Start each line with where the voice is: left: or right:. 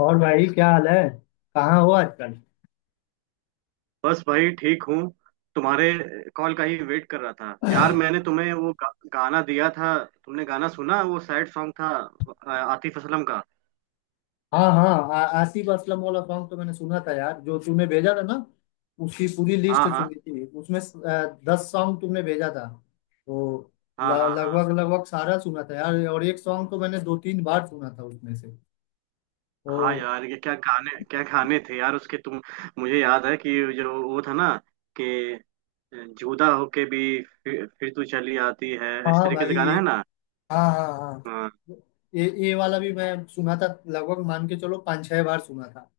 left: और भाई क्या हाल है। कहाँ हो आजकल?
right: बस भाई ठीक हूँ। तुम्हारे कॉल का ही वेट कर रहा था यार। मैंने तुम्हें वो गाना दिया था, तुमने गाना सुना? वो सैड सॉन्ग था, आतिफ असलम का।
left: हाँ हाँ, आसिफ असलम वाला सॉन्ग तो मैंने सुना था यार, जो तूने भेजा था ना। उसकी पूरी
right: हाँ
left: लिस्ट
right: हाँ,
left: सुनी थी, उसमें दस सॉन्ग तुमने भेजा था। तो ल-
right: हाँ हाँ, हाँ
left: लगभग लगभग सारा सुना था यार, और एक सॉन्ग तो मैंने दो तीन बार सुना था उसमें से।
right: हाँ
left: तो
right: यार, ये क्या गाने थे यार उसके, तुम। मुझे याद है कि जो वो था ना, कि जुदा होके भी फिर तू चली आती है, इस
left: हाँ
right: तरीके से
left: भाई
right: गाना
left: ये,
right: है ना।
left: हाँ हाँ
right: हाँ
left: हाँ, ये वाला भी मैं सुना था, लगभग मान के चलो पाँच छह बार सुना था।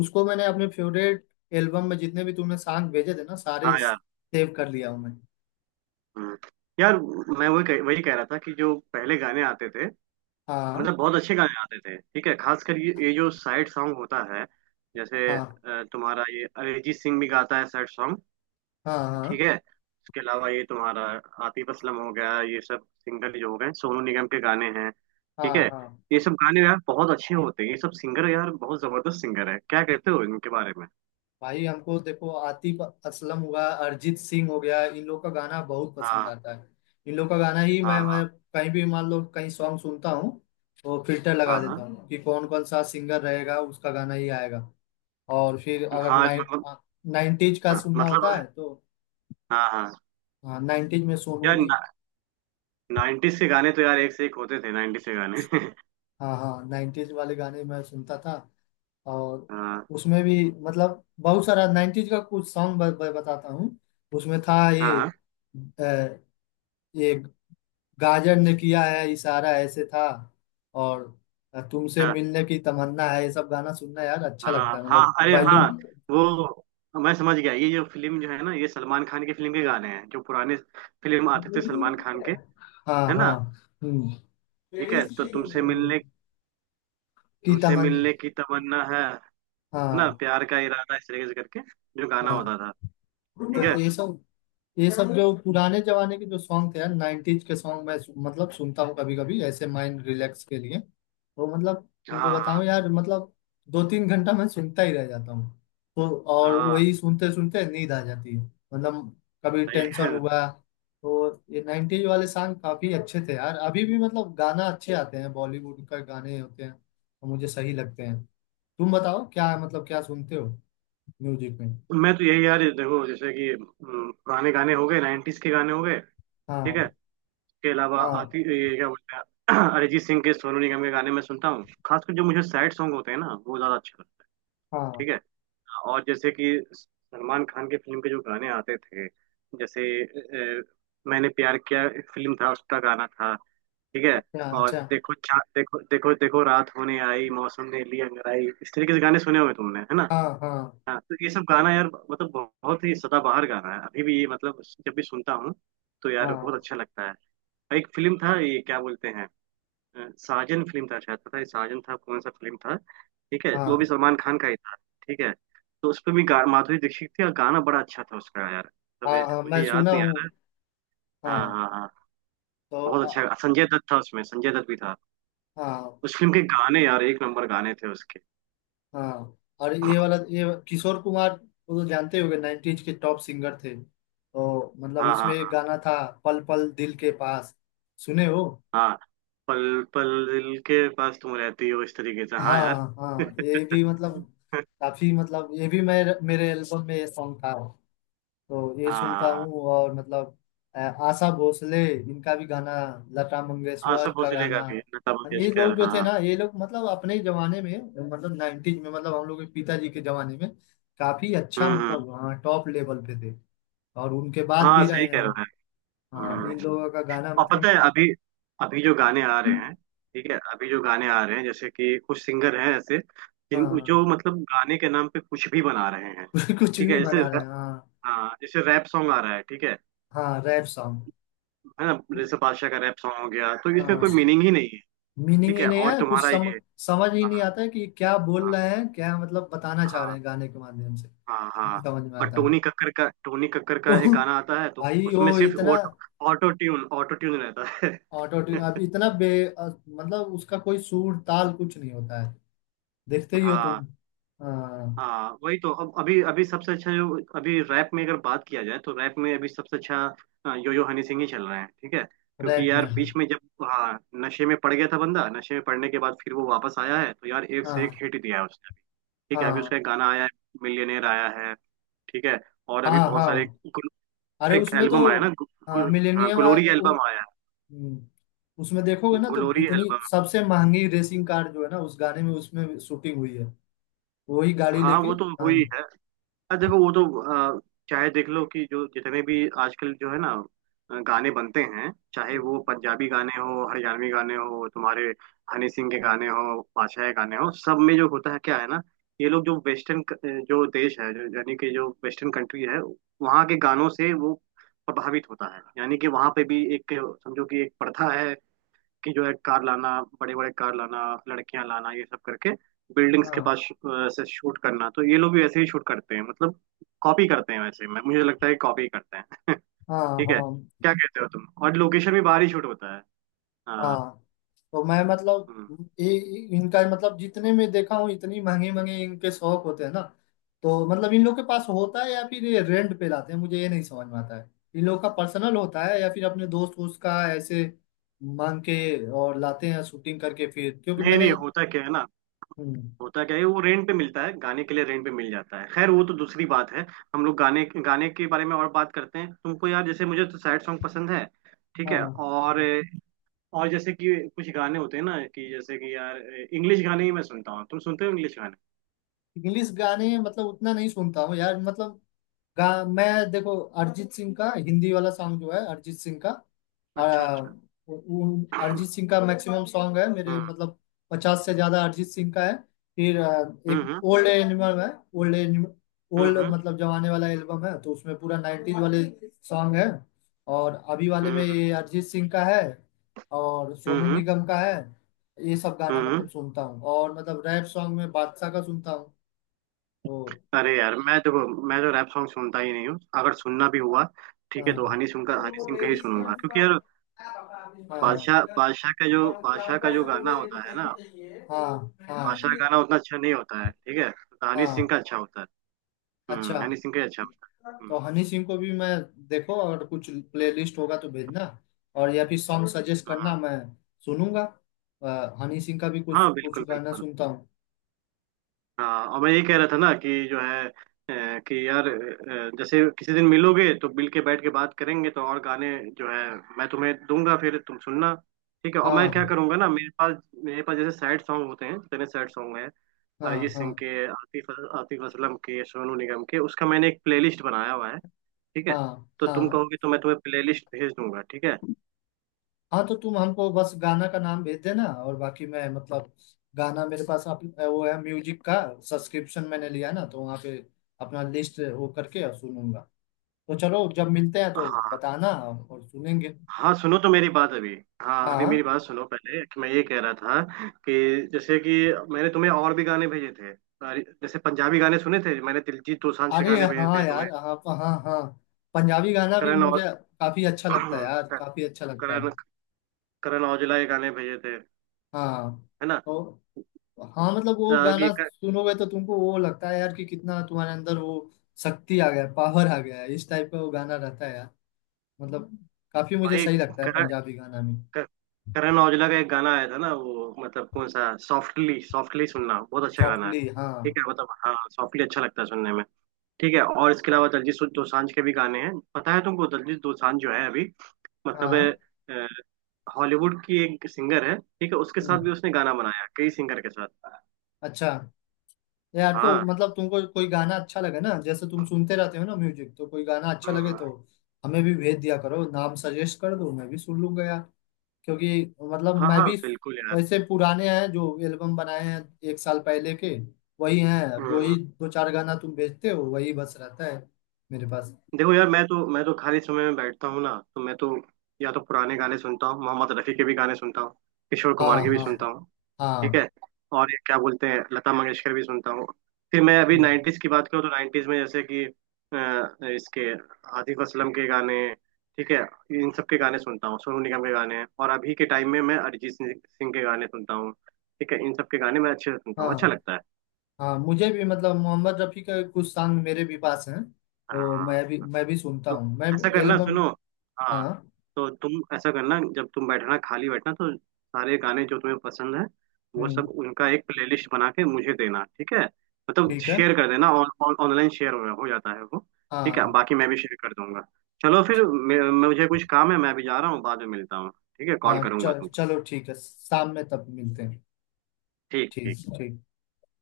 left: उसको मैंने अपने फेवरेट एल्बम में जितने भी तुमने सॉन्ग भेजे थे ना, सारे
right: हाँ यार।
left: सेव कर लिया हूँ मैं।
right: हम्म। यार, मैं वही कह रहा था कि जो पहले गाने आते थे, मतलब
left: हाँ
right: बहुत अच्छे गाने आते थे, ठीक है? खासकर ये जो सैड सॉन्ग होता है, जैसे
left: हाँ
right: तुम्हारा ये अरिजीत सिंह भी गाता है सैड सॉन्ग।
left: हाँ, हाँ
right: ठीक है, उसके अलावा ये तुम्हारा आतिफ असलम हो गया, ये सब सिंगर जो हो गए, सोनू निगम के गाने हैं, ठीक
left: हाँ
right: है।
left: हाँ।
right: ये सब गाने यार बहुत अच्छे होते हैं, ये सब सिंगर यार बहुत जबरदस्त सिंगर है, क्या कहते हो इनके बारे में?
left: भाई हमको देखो, आतिफ असलम हुआ, अरिजीत सिंह हो गया, इन लोग का गाना बहुत पसंद
right: हाँ,
left: आता है। इन लोग का गाना ही मैं
right: हाँ
left: मैं कहीं भी, मान लो, कहीं सॉन्ग सुनता हूँ। तो फिल्टर
right: हाँ,
left: लगा देता
right: हाँ
left: हूँ कि कौन कौन सा सिंगर रहेगा, उसका गाना ही आएगा। और फिर अगर
right: हाँ मतलब,
left: नाइन्टीज का
right: हाँ
left: सुनना होता
right: मतलब,
left: है तो।
right: हाँ हाँ
left: हाँ, नाइन्टीज में सोनू
right: यार।
left: ने।
right: नाइन्टीज के गाने तो यार एक से एक होते थे, नाइन्टीज के गाने।
left: हाँ हाँ, नाइन्टीज वाले गाने मैं सुनता था। और
right: हाँ
left: उसमें भी, मतलब बहुत सारा 90s का कुछ सॉन्ग ब, ब, बताता हूँ। उसमें था ये,
right: हाँ।
left: अ, ये गाजर ने किया है इशारा ऐसे था। और तुमसे
right: अच्छा,
left: मिलने की तमन्ना है, ये सब गाना सुनना यार अच्छा लगता
right: हाँ
left: है,
right: हाँ
left: मतलब
right: अरे हाँ,
left: बैलूम।
right: वो मैं समझ गया। ये जो फिल्म जो है ना, ये सलमान खान की फिल्म के गाने हैं, जो पुराने फिल्म आते थे सलमान खान के, है
left: हाँ हाँ,
right: ना।
left: हम्म,
right: ठीक है, तो तुमसे मिलने,
left: की
right: तुमसे
left: तमन्ना।
right: मिलने की तमन्ना है ना
left: हाँ
right: प्यार का इरादा, इस तरीके से करके जो गाना
left: हाँ,
right: होता था। ठीक है।
left: तो ये सब, ये सब जो पुराने जमाने के जो सॉन्ग थे यार, नाइन्टीज के सॉन्ग मैं मतलब सुनता हूँ कभी कभी ऐसे माइंड रिलैक्स के लिए। वो मतलब तुमको
right: हाँ हाँ
left: बताऊं यार, मतलब दो तीन घंटा मैं सुनता ही रह जाता हूँ। तो और
right: हाँ।
left: वही सुनते सुनते नींद आ जाती है। मतलब कभी
right: सही है।
left: टेंशन हुआ तो ये नाइन्टीज वाले सॉन्ग काफी अच्छे थे यार, अभी भी मतलब गाना अच्छे आते हैं, बॉलीवुड का गाने होते हैं तो मुझे सही लगते हैं। तुम बताओ, क्या मतलब क्या सुनते हो म्यूजिक में?
right: मैं तो यही यार, देखो जैसे कि पुराने गाने हो गए, नाइन्टीज के गाने हो गए, ठीक है।
left: हाँ
right: इसके अलावा
left: हाँ
right: आती ये क्या बोलते हैं अरिजीत सिंह के, सोनू निगम के गाने मैं सुनता हूँ, खासकर जो मुझे सैड सॉन्ग होते हैं ना वो ज्यादा अच्छे।
left: हाँ,
right: ठीक है, और जैसे कि सलमान खान के फिल्म के जो गाने आते थे, जैसे अ, मैंने प्यार किया फिल्म था, उसका गाना था, ठीक है।
left: अच्छा
right: और
left: अच्छा,
right: देखो, देखो देखो देखो, रात होने आई मौसम ने ली अंगड़ाई, इस तरीके से गाने सुने होंगे तुमने, है ना।
left: हाँ हाँ
right: हाँ, तो ये सब गाना यार, मतलब बहुत ही सदाबहार गाना है, अभी भी ये मतलब जब भी सुनता हूँ तो यार बहुत
left: हाँ,
right: अच्छा लगता है। एक फिल्म था, ये क्या बोलते हैं, साजन फिल्म था शायद, पता है साजन, था कौन सा फिल्म था। ठीक है, वो भी
left: हाँ
right: सलमान खान का ही था। ठीक है, तो उस पे भी माधुरी दीक्षित थी, और गाना बड़ा अच्छा था उसका यार। तब
left: हाँ हाँ, मैं
right: मुझे याद
left: सुना
right: नहीं
left: हूँ।
right: आ रहा।
left: हाँ,
right: हाँ हाँ हाँ।
left: तो
right: बहुत अच्छा, संजय दत्त था उसमें, संजय दत्त भी था।
left: हाँ
right: उस फिल्म के गाने यार एक नंबर गाने थे उसके।
left: हाँ। और ये वाला, ये किशोर कुमार, वो तो जानते होंगे 90s के टॉप सिंगर थे, तो मतलब
right: हाँ
left: इसमें
right: हाँ,
left: एक गाना था। पल पल दिल के पास, सुने हो?
right: हाँ हाँ। पल पल दिल के पास तुम रहती हो, इस तरीके से, हाँ यार।
left: हाँ हाँ, ये भी मतलब, काफी मतलब, ये भी मैं मेरे एल्बम में ये सॉन्ग था। तो ये
right: हाँ
left: सुनता
right: हाँ।
left: हूँ और मतलब, आशा भोसले इनका भी गाना, लता मंगेशकर
right: आसफ
left: का
right: भोसले का
left: गाना।
right: भी, लता
left: ये लोग
right: मंगेशकर,
left: जो
right: हाँ।
left: थे ना, ये लोग मतलब अपने ही जमाने में, मतलब नाइन्टीज में, मतलब हम लोग के पिताजी के जमाने में, काफी अच्छा
right: हम्म।
left: मतलब, हाँ टॉप लेवल पे थे। और उनके बाद
right: हाँ
left: भी
right: सही
left: रहे
right: कह
left: हैं।
right: रहे
left: हाँ,
right: हैं।
left: इन लोगों का गाना
right: और
left: मतलब
right: पता है
left: मुझे।
right: अभी, अभी जो गाने आ रहे हैं, ठीक है अभी जो गाने आ रहे हैं, जैसे कि कुछ सिंगर हैं ऐसे, जिन
left: हाँ
right: जो मतलब गाने के नाम पे कुछ भी बना रहे हैं।
left: कुछ
right: ठीक है,
left: भी बना रहे हैं, हाँ।
right: हाँ जैसे रैप सॉन्ग आ रहा है, ठीक है
left: हाँ, रैप सॉन्ग,
right: है ना। जैसे बादशाह का रैप सॉन्ग हो गया, तो इसमें
left: हाँ।
right: कोई मीनिंग ही नहीं है।
left: मीनिंग
right: ठीक
left: ही
right: है,
left: नहीं
right: और
left: है, कुछ
right: तुम्हारा ये,
left: समझ ही
right: हाँ,
left: नहीं आता है कि क्या
right: हाँ
left: बोल रहे हैं, क्या मतलब बताना चाह रहे
right: हाँ,
left: हैं गाने के माध्यम से।
right: हाँ
left: नहीं
right: हाँ।
left: समझ में
right: और
left: आता है।
right: टोनी कक्कर का, टोनी कक्कर
left: तो
right: का एक गाना आता है, तो
left: भाई, वो
right: उसमें सिर्फ
left: इतना
right: auto, auto tune, auto tune रहता है।
left: ऑटो ट्यून, अब इतना मतलब उसका कोई सुर ताल कुछ नहीं होता है। देखते ही हो
right: हाँ
left: तुम?
right: हाँ, वही तो। अब अभी अभी सबसे अच्छा जो अभी रैप में अगर बात किया जाए, तो रैप में अभी सबसे अच्छा यो यो हनी सिंह ही चल रहे हैं, ठीक है।
left: रैप
right: क्योंकि
left: में,
right: यार
left: हाँ।
right: बीच में जब, हाँ, नशे में पड़ गया था बंदा, नशे में पड़ने के बाद फिर वो वापस आया है, तो यार एक से एक
left: हाँ
right: हिट दिया है उसने अभी। ठीक है, अभी उसका
left: हाँ
right: एक गाना आया है, मिलियनेयर आया है, ठीक है। और अभी
left: हाँ
right: बहुत सारे
left: हाँ, अरे
right: एक
left: उसमें तो
right: एल्बम आया ना, गु, गु, हाँ
left: मिलेनियम,
right: ग्लोरी एल्बम आया
left: उसमें देखोगे
right: है,
left: ना, तो
right: ग्लोरी
left: इतनी
right: एल्बम।
left: सबसे महंगी रेसिंग कार जो है ना, उस गाने में उसमें शूटिंग हुई है। वही गाड़ी
right: हाँ
left: लेके।
right: वो तो
left: हाँ
right: हुई है। देखो वो तो, अ, चाहे देख लो कि जो जितने भी आजकल जो है ना, गाने बनते हैं, चाहे वो पंजाबी गाने हो, हरियाणवी गाने हो, तुम्हारे हनी सिंह के गाने हो, बादशाह के गाने हो, सब में जो होता है क्या है ना, ये लोग जो वेस्टर्न जो देश है, जो यानी कि जो वेस्टर्न कंट्री है, वहाँ के गानों से वो प्रभावित होता है। यानी कि वहाँ पे भी एक, समझो कि एक प्रथा है कि जो है कार लाना, बड़े बड़े कार लाना, लड़कियां लाना, ये सब करके बिल्डिंग्स के
left: हाँ
right: पास से शूट करना। तो ये लोग भी वैसे ही शूट करते हैं, मतलब कॉपी करते हैं, वैसे मैं मुझे लगता है कॉपी करते हैं।
left: हाँ
right: ठीक है,
left: हाँ
right: क्या कहते हो तुम? और लोकेशन भी बाहर ही शूट होता है, हाँ।
left: हाँ, तो मैं मतलब,
right: हम्म।
left: इनका मतलब जितने में देखा हूँ, इतनी महंगे महंगे इनके शौक होते हैं ना। तो मतलब इन लोग के पास होता है, या फिर ये रेंट पे लाते हैं, मुझे ये नहीं समझ में आता है। इन लोग का पर्सनल होता है, या फिर अपने दोस्त वोस्त का ऐसे मांग के और लाते हैं शूटिंग करके, फिर क्योंकि
right: नहीं
left: मैंने।
right: नहीं होता, क्या है ना,
left: हम्म,
right: होता क्या है, वो रेंट पे मिलता है, गाने के लिए रेंट पे मिल जाता है। खैर वो तो दूसरी बात है, हम लोग गाने, गाने के बारे में और बात करते हैं। तुमको यार जैसे मुझे तो सैड सॉन्ग पसंद है, ठीक
left: हाँ
right: है। और
left: हाँ,
right: और जैसे कि कुछ गाने होते हैं ना कि जैसे कि यार, इंग्लिश गाने ही मैं सुनता हूँ, तुम सुनते हो इंग्लिश गाने?
left: इंग्लिश गाने मतलब उतना नहीं सुनता हूँ यार, मतलब गा मैं, देखो, अरिजीत सिंह का हिंदी वाला सॉन्ग जो है अरिजीत सिंह का,
right: अच्छा
left: आ,
right: अच्छा।
left: अरिजीत सिंह का मैक्सिमम सॉन्ग है मेरे
right: हम्म
left: मतलब। 50 से ज्यादा अरिजीत सिंह का है। फिर एक
right: हम्म।
left: ओल्ड एनिमल है। ओल्ड एनिमल, ओल्ड
right: हम्म।
left: मतलब जमाने वाला एल्बम है, तो उसमें पूरा नाइनटीज वाले सॉन्ग है। और अभी वाले में
right: हम्म
left: ये अरिजीत सिंह का है, और सोनू
right: हम्म।
left: निगम का है। ये सब गाना
right: हम्म।
left: मतलब
right: हम्म।
left: सुनता हूँ, और मतलब रैप सॉन्ग में बादशाह का सुनता हूँ। तो
right: अरे यार मैं, देखो मैं तो रैप सॉन्ग सुनता ही नहीं हूँ, अगर सुनना भी हुआ, ठीक है, तो
left: हाँ
right: हनी सिंह का, हनी सिंह का ही सुनूंगा, क्योंकि यार
left: हाँ
right: बादशाह बादशाह का जो गाना होता है ना,
left: हाँ, हाँ
right: बादशाह का गाना उतना अच्छा नहीं होता है। ठीक है, तो हनी सिंह
left: हाँ,
right: का अच्छा होता है।
left: अच्छा।
right: हम्म, हनी सिंह का ही अच्छा होता है।
left: तो
right: हम्म।
left: हनी सिंह को भी मैं, देखो अगर कुछ प्लेलिस्ट होगा तो भेजना, और या फिर सॉन्ग जरूर जरूर सजेस्ट करना,
right: हाँ
left: मैं सुनूंगा। हनी सिंह का भी कुछ
right: हाँ,
left: कुछ
right: बिल्कुल
left: गाना
right: बिल्कुल।
left: सुनता हूँ।
right: हाँ, और मैं ये कह रहा था ना कि जो है, कि यार जैसे किसी दिन मिलोगे, तो मिल के बैठ के बात करेंगे, तो और गाने जो है मैं तुम्हें दूंगा, फिर तुम सुनना, ठीक है। और मैं क्या
left: हाँ
right: करूंगा ना, मेरे पास, मेरे पास जैसे सैड सॉन्ग होते हैं, जितने सैड सॉन्ग हैं,
left: हाँ
right: अरिजीत
left: हाँ,
right: सिंह के, आतिफ, आतिफ असलम के, सोनू निगम के, उसका मैंने एक प्लेलिस्ट बनाया हुआ है, ठीक है।
left: हाँ
right: तो तुम
left: हाँ
right: कहोगे तो मैं तुम्हें प्लेलिस्ट भेज दूंगा, ठीक है।
left: हाँ, तो तुम हमको बस गाना का नाम भेज देना, और बाकी मैं मतलब, गाना मेरे पास वो है म्यूजिक का सब्सक्रिप्शन मैंने लिया ना, तो वहाँ पे अपना लिस्ट वो करके और सुनूंगा। तो चलो, जब मिलते हैं तो
right: हाँ,
left: बताना और सुनेंगे।
right: हाँ सुनो तो मेरी बात अभी, हाँ अभी
left: हाँ,
right: मेरी बात सुनो पहले, कि मैं ये कह रहा था कि जैसे कि, मैंने तुम्हें और भी गाने भेजे थे अरे, जैसे पंजाबी गाने सुने थे, मैंने दिलजीत दोसांझ के
left: अरे
right: गाने भेजे
left: हाँ
right: थे तुम्हें,
left: यार, हाँ हाँ हाँ, पंजाबी गाना भी
right: करण,
left: मुझे
right: और
left: काफी अच्छा लगता है यार, काफी अच्छा लगता है।
right: करण, करण औजला के गाने भेजे थे,
left: हाँ,
right: है ना।
left: तो हाँ, मतलब
right: अ,
left: वो
right: कि
left: गाना
right: क-
left: सुनोगे तो तुमको वो लगता है यार कि कितना तुम्हारे अंदर वो शक्ति आ गया, पावर आ गया है, इस टाइप का वो गाना रहता है यार। मतलब काफी मुझे
right: भाई
left: सही लगता है
right: करण,
left: पंजाबी गाना में।
right: क- करण औजला का एक गाना आया था ना, वो मतलब कौन सा, सॉफ्टली, सॉफ्टली सुनना, बहुत अच्छा गाना है।
left: सॉफ्टली, हाँ
right: ठीक है, मतलब हाँ सॉफ्टली अच्छा लगता है सुनने में। ठीक है, और इसके अलावा दलजीत दोसांझ के भी गाने हैं, पता है तुमको दलजीत दोसांझ जो है अभी, मतलब,
left: हाँ,
right: अ, हॉलीवुड की एक सिंगर है, ठीक है, उसके साथ
left: हम्म,
right: भी उसने गाना बनाया, कई सिंगर के साथ।
left: अच्छा। यार तो
right: हाँ।
left: मतलब, तुमको कोई गाना अच्छा लगे ना, जैसे तुम सुनते रहते हो ना म्यूजिक, तो कोई गाना अच्छा लगे
right: हम्म।
left: तो हमें भी भेज दिया करो, नाम सजेस्ट कर दो, मैं भी सुन लूंगा यार। क्योंकि मतलब
right: हाँ
left: मैं
right: हाँ, हाँ
left: भी
right: बिल्कुल यार।
left: वैसे पुराने हैं जो एल्बम बनाए हैं, एक साल पहले के, वही हैं।
right: हम्म
left: जो ही दो चार गाना तुम भेजते हो वही बस रहता है मेरे पास।
right: देखो यार, मैं तो, मैं तो खाली समय में बैठता हूँ ना, तो मैं तो या तो पुराने गाने सुनता हूँ, मोहम्मद रफी के भी गाने सुनता हूँ, किशोर
left: हाँ
right: कुमार के भी सुनता
left: हाँ
right: हूँ, ठीक
left: हाँ,
right: है। और ये क्या बोलते हैं, लता मंगेशकर भी सुनता हूँ। फिर मैं अभी
left: हम्म,
right: नाइन्टीज की बात करूँ, तो नाइन्टीज में जैसे कि इसके आतिफ असलम के गाने, ठीक है, इन सब के गाने सुनता हूँ, सोनू निगम के गाने। और अभी के टाइम में मैं अरिजीत सिंह सिंह के गाने सुनता हूँ, ठीक है। इन सब के गाने मैं अच्छे से सुनता हूँ, अच्छा
left: हाँ
right: लगता है।
left: हाँ, मुझे भी मतलब मोहम्मद रफ़ी का कुछ सॉन्ग मेरे भी पास हैं। तो
right: हाँ,
left: मैं भी सुनता
right: तो
left: हूँ मैं
right: ऐसा करना,
left: एल्बम।
right: सुनो हाँ,
left: हाँ,
right: तो तुम ऐसा करना, जब तुम बैठना, खाली बैठना, तो सारे गाने जो तुम्हें पसंद है, वो सब
left: हम्म,
right: उनका एक प्लेलिस्ट बना के मुझे देना, ठीक है। मतलब
left: ठीक है,
right: शेयर कर देना, ऑन ऑनलाइन शेयर हो जाता है वो, ठीक है।
left: हाँ
right: बाकी मैं भी शेयर कर दूंगा। चलो फिर मुझे कुछ काम है, मैं भी जा रहा हूँ, बाद में मिलता हूँ, ठीक है। कॉल
left: हाँ,
right: करूंगा
left: चल
right: तुमको।
left: चलो, ठीक है, शाम में तब मिलते हैं।
right: ठीक ठीक।
left: ठीक ठीक।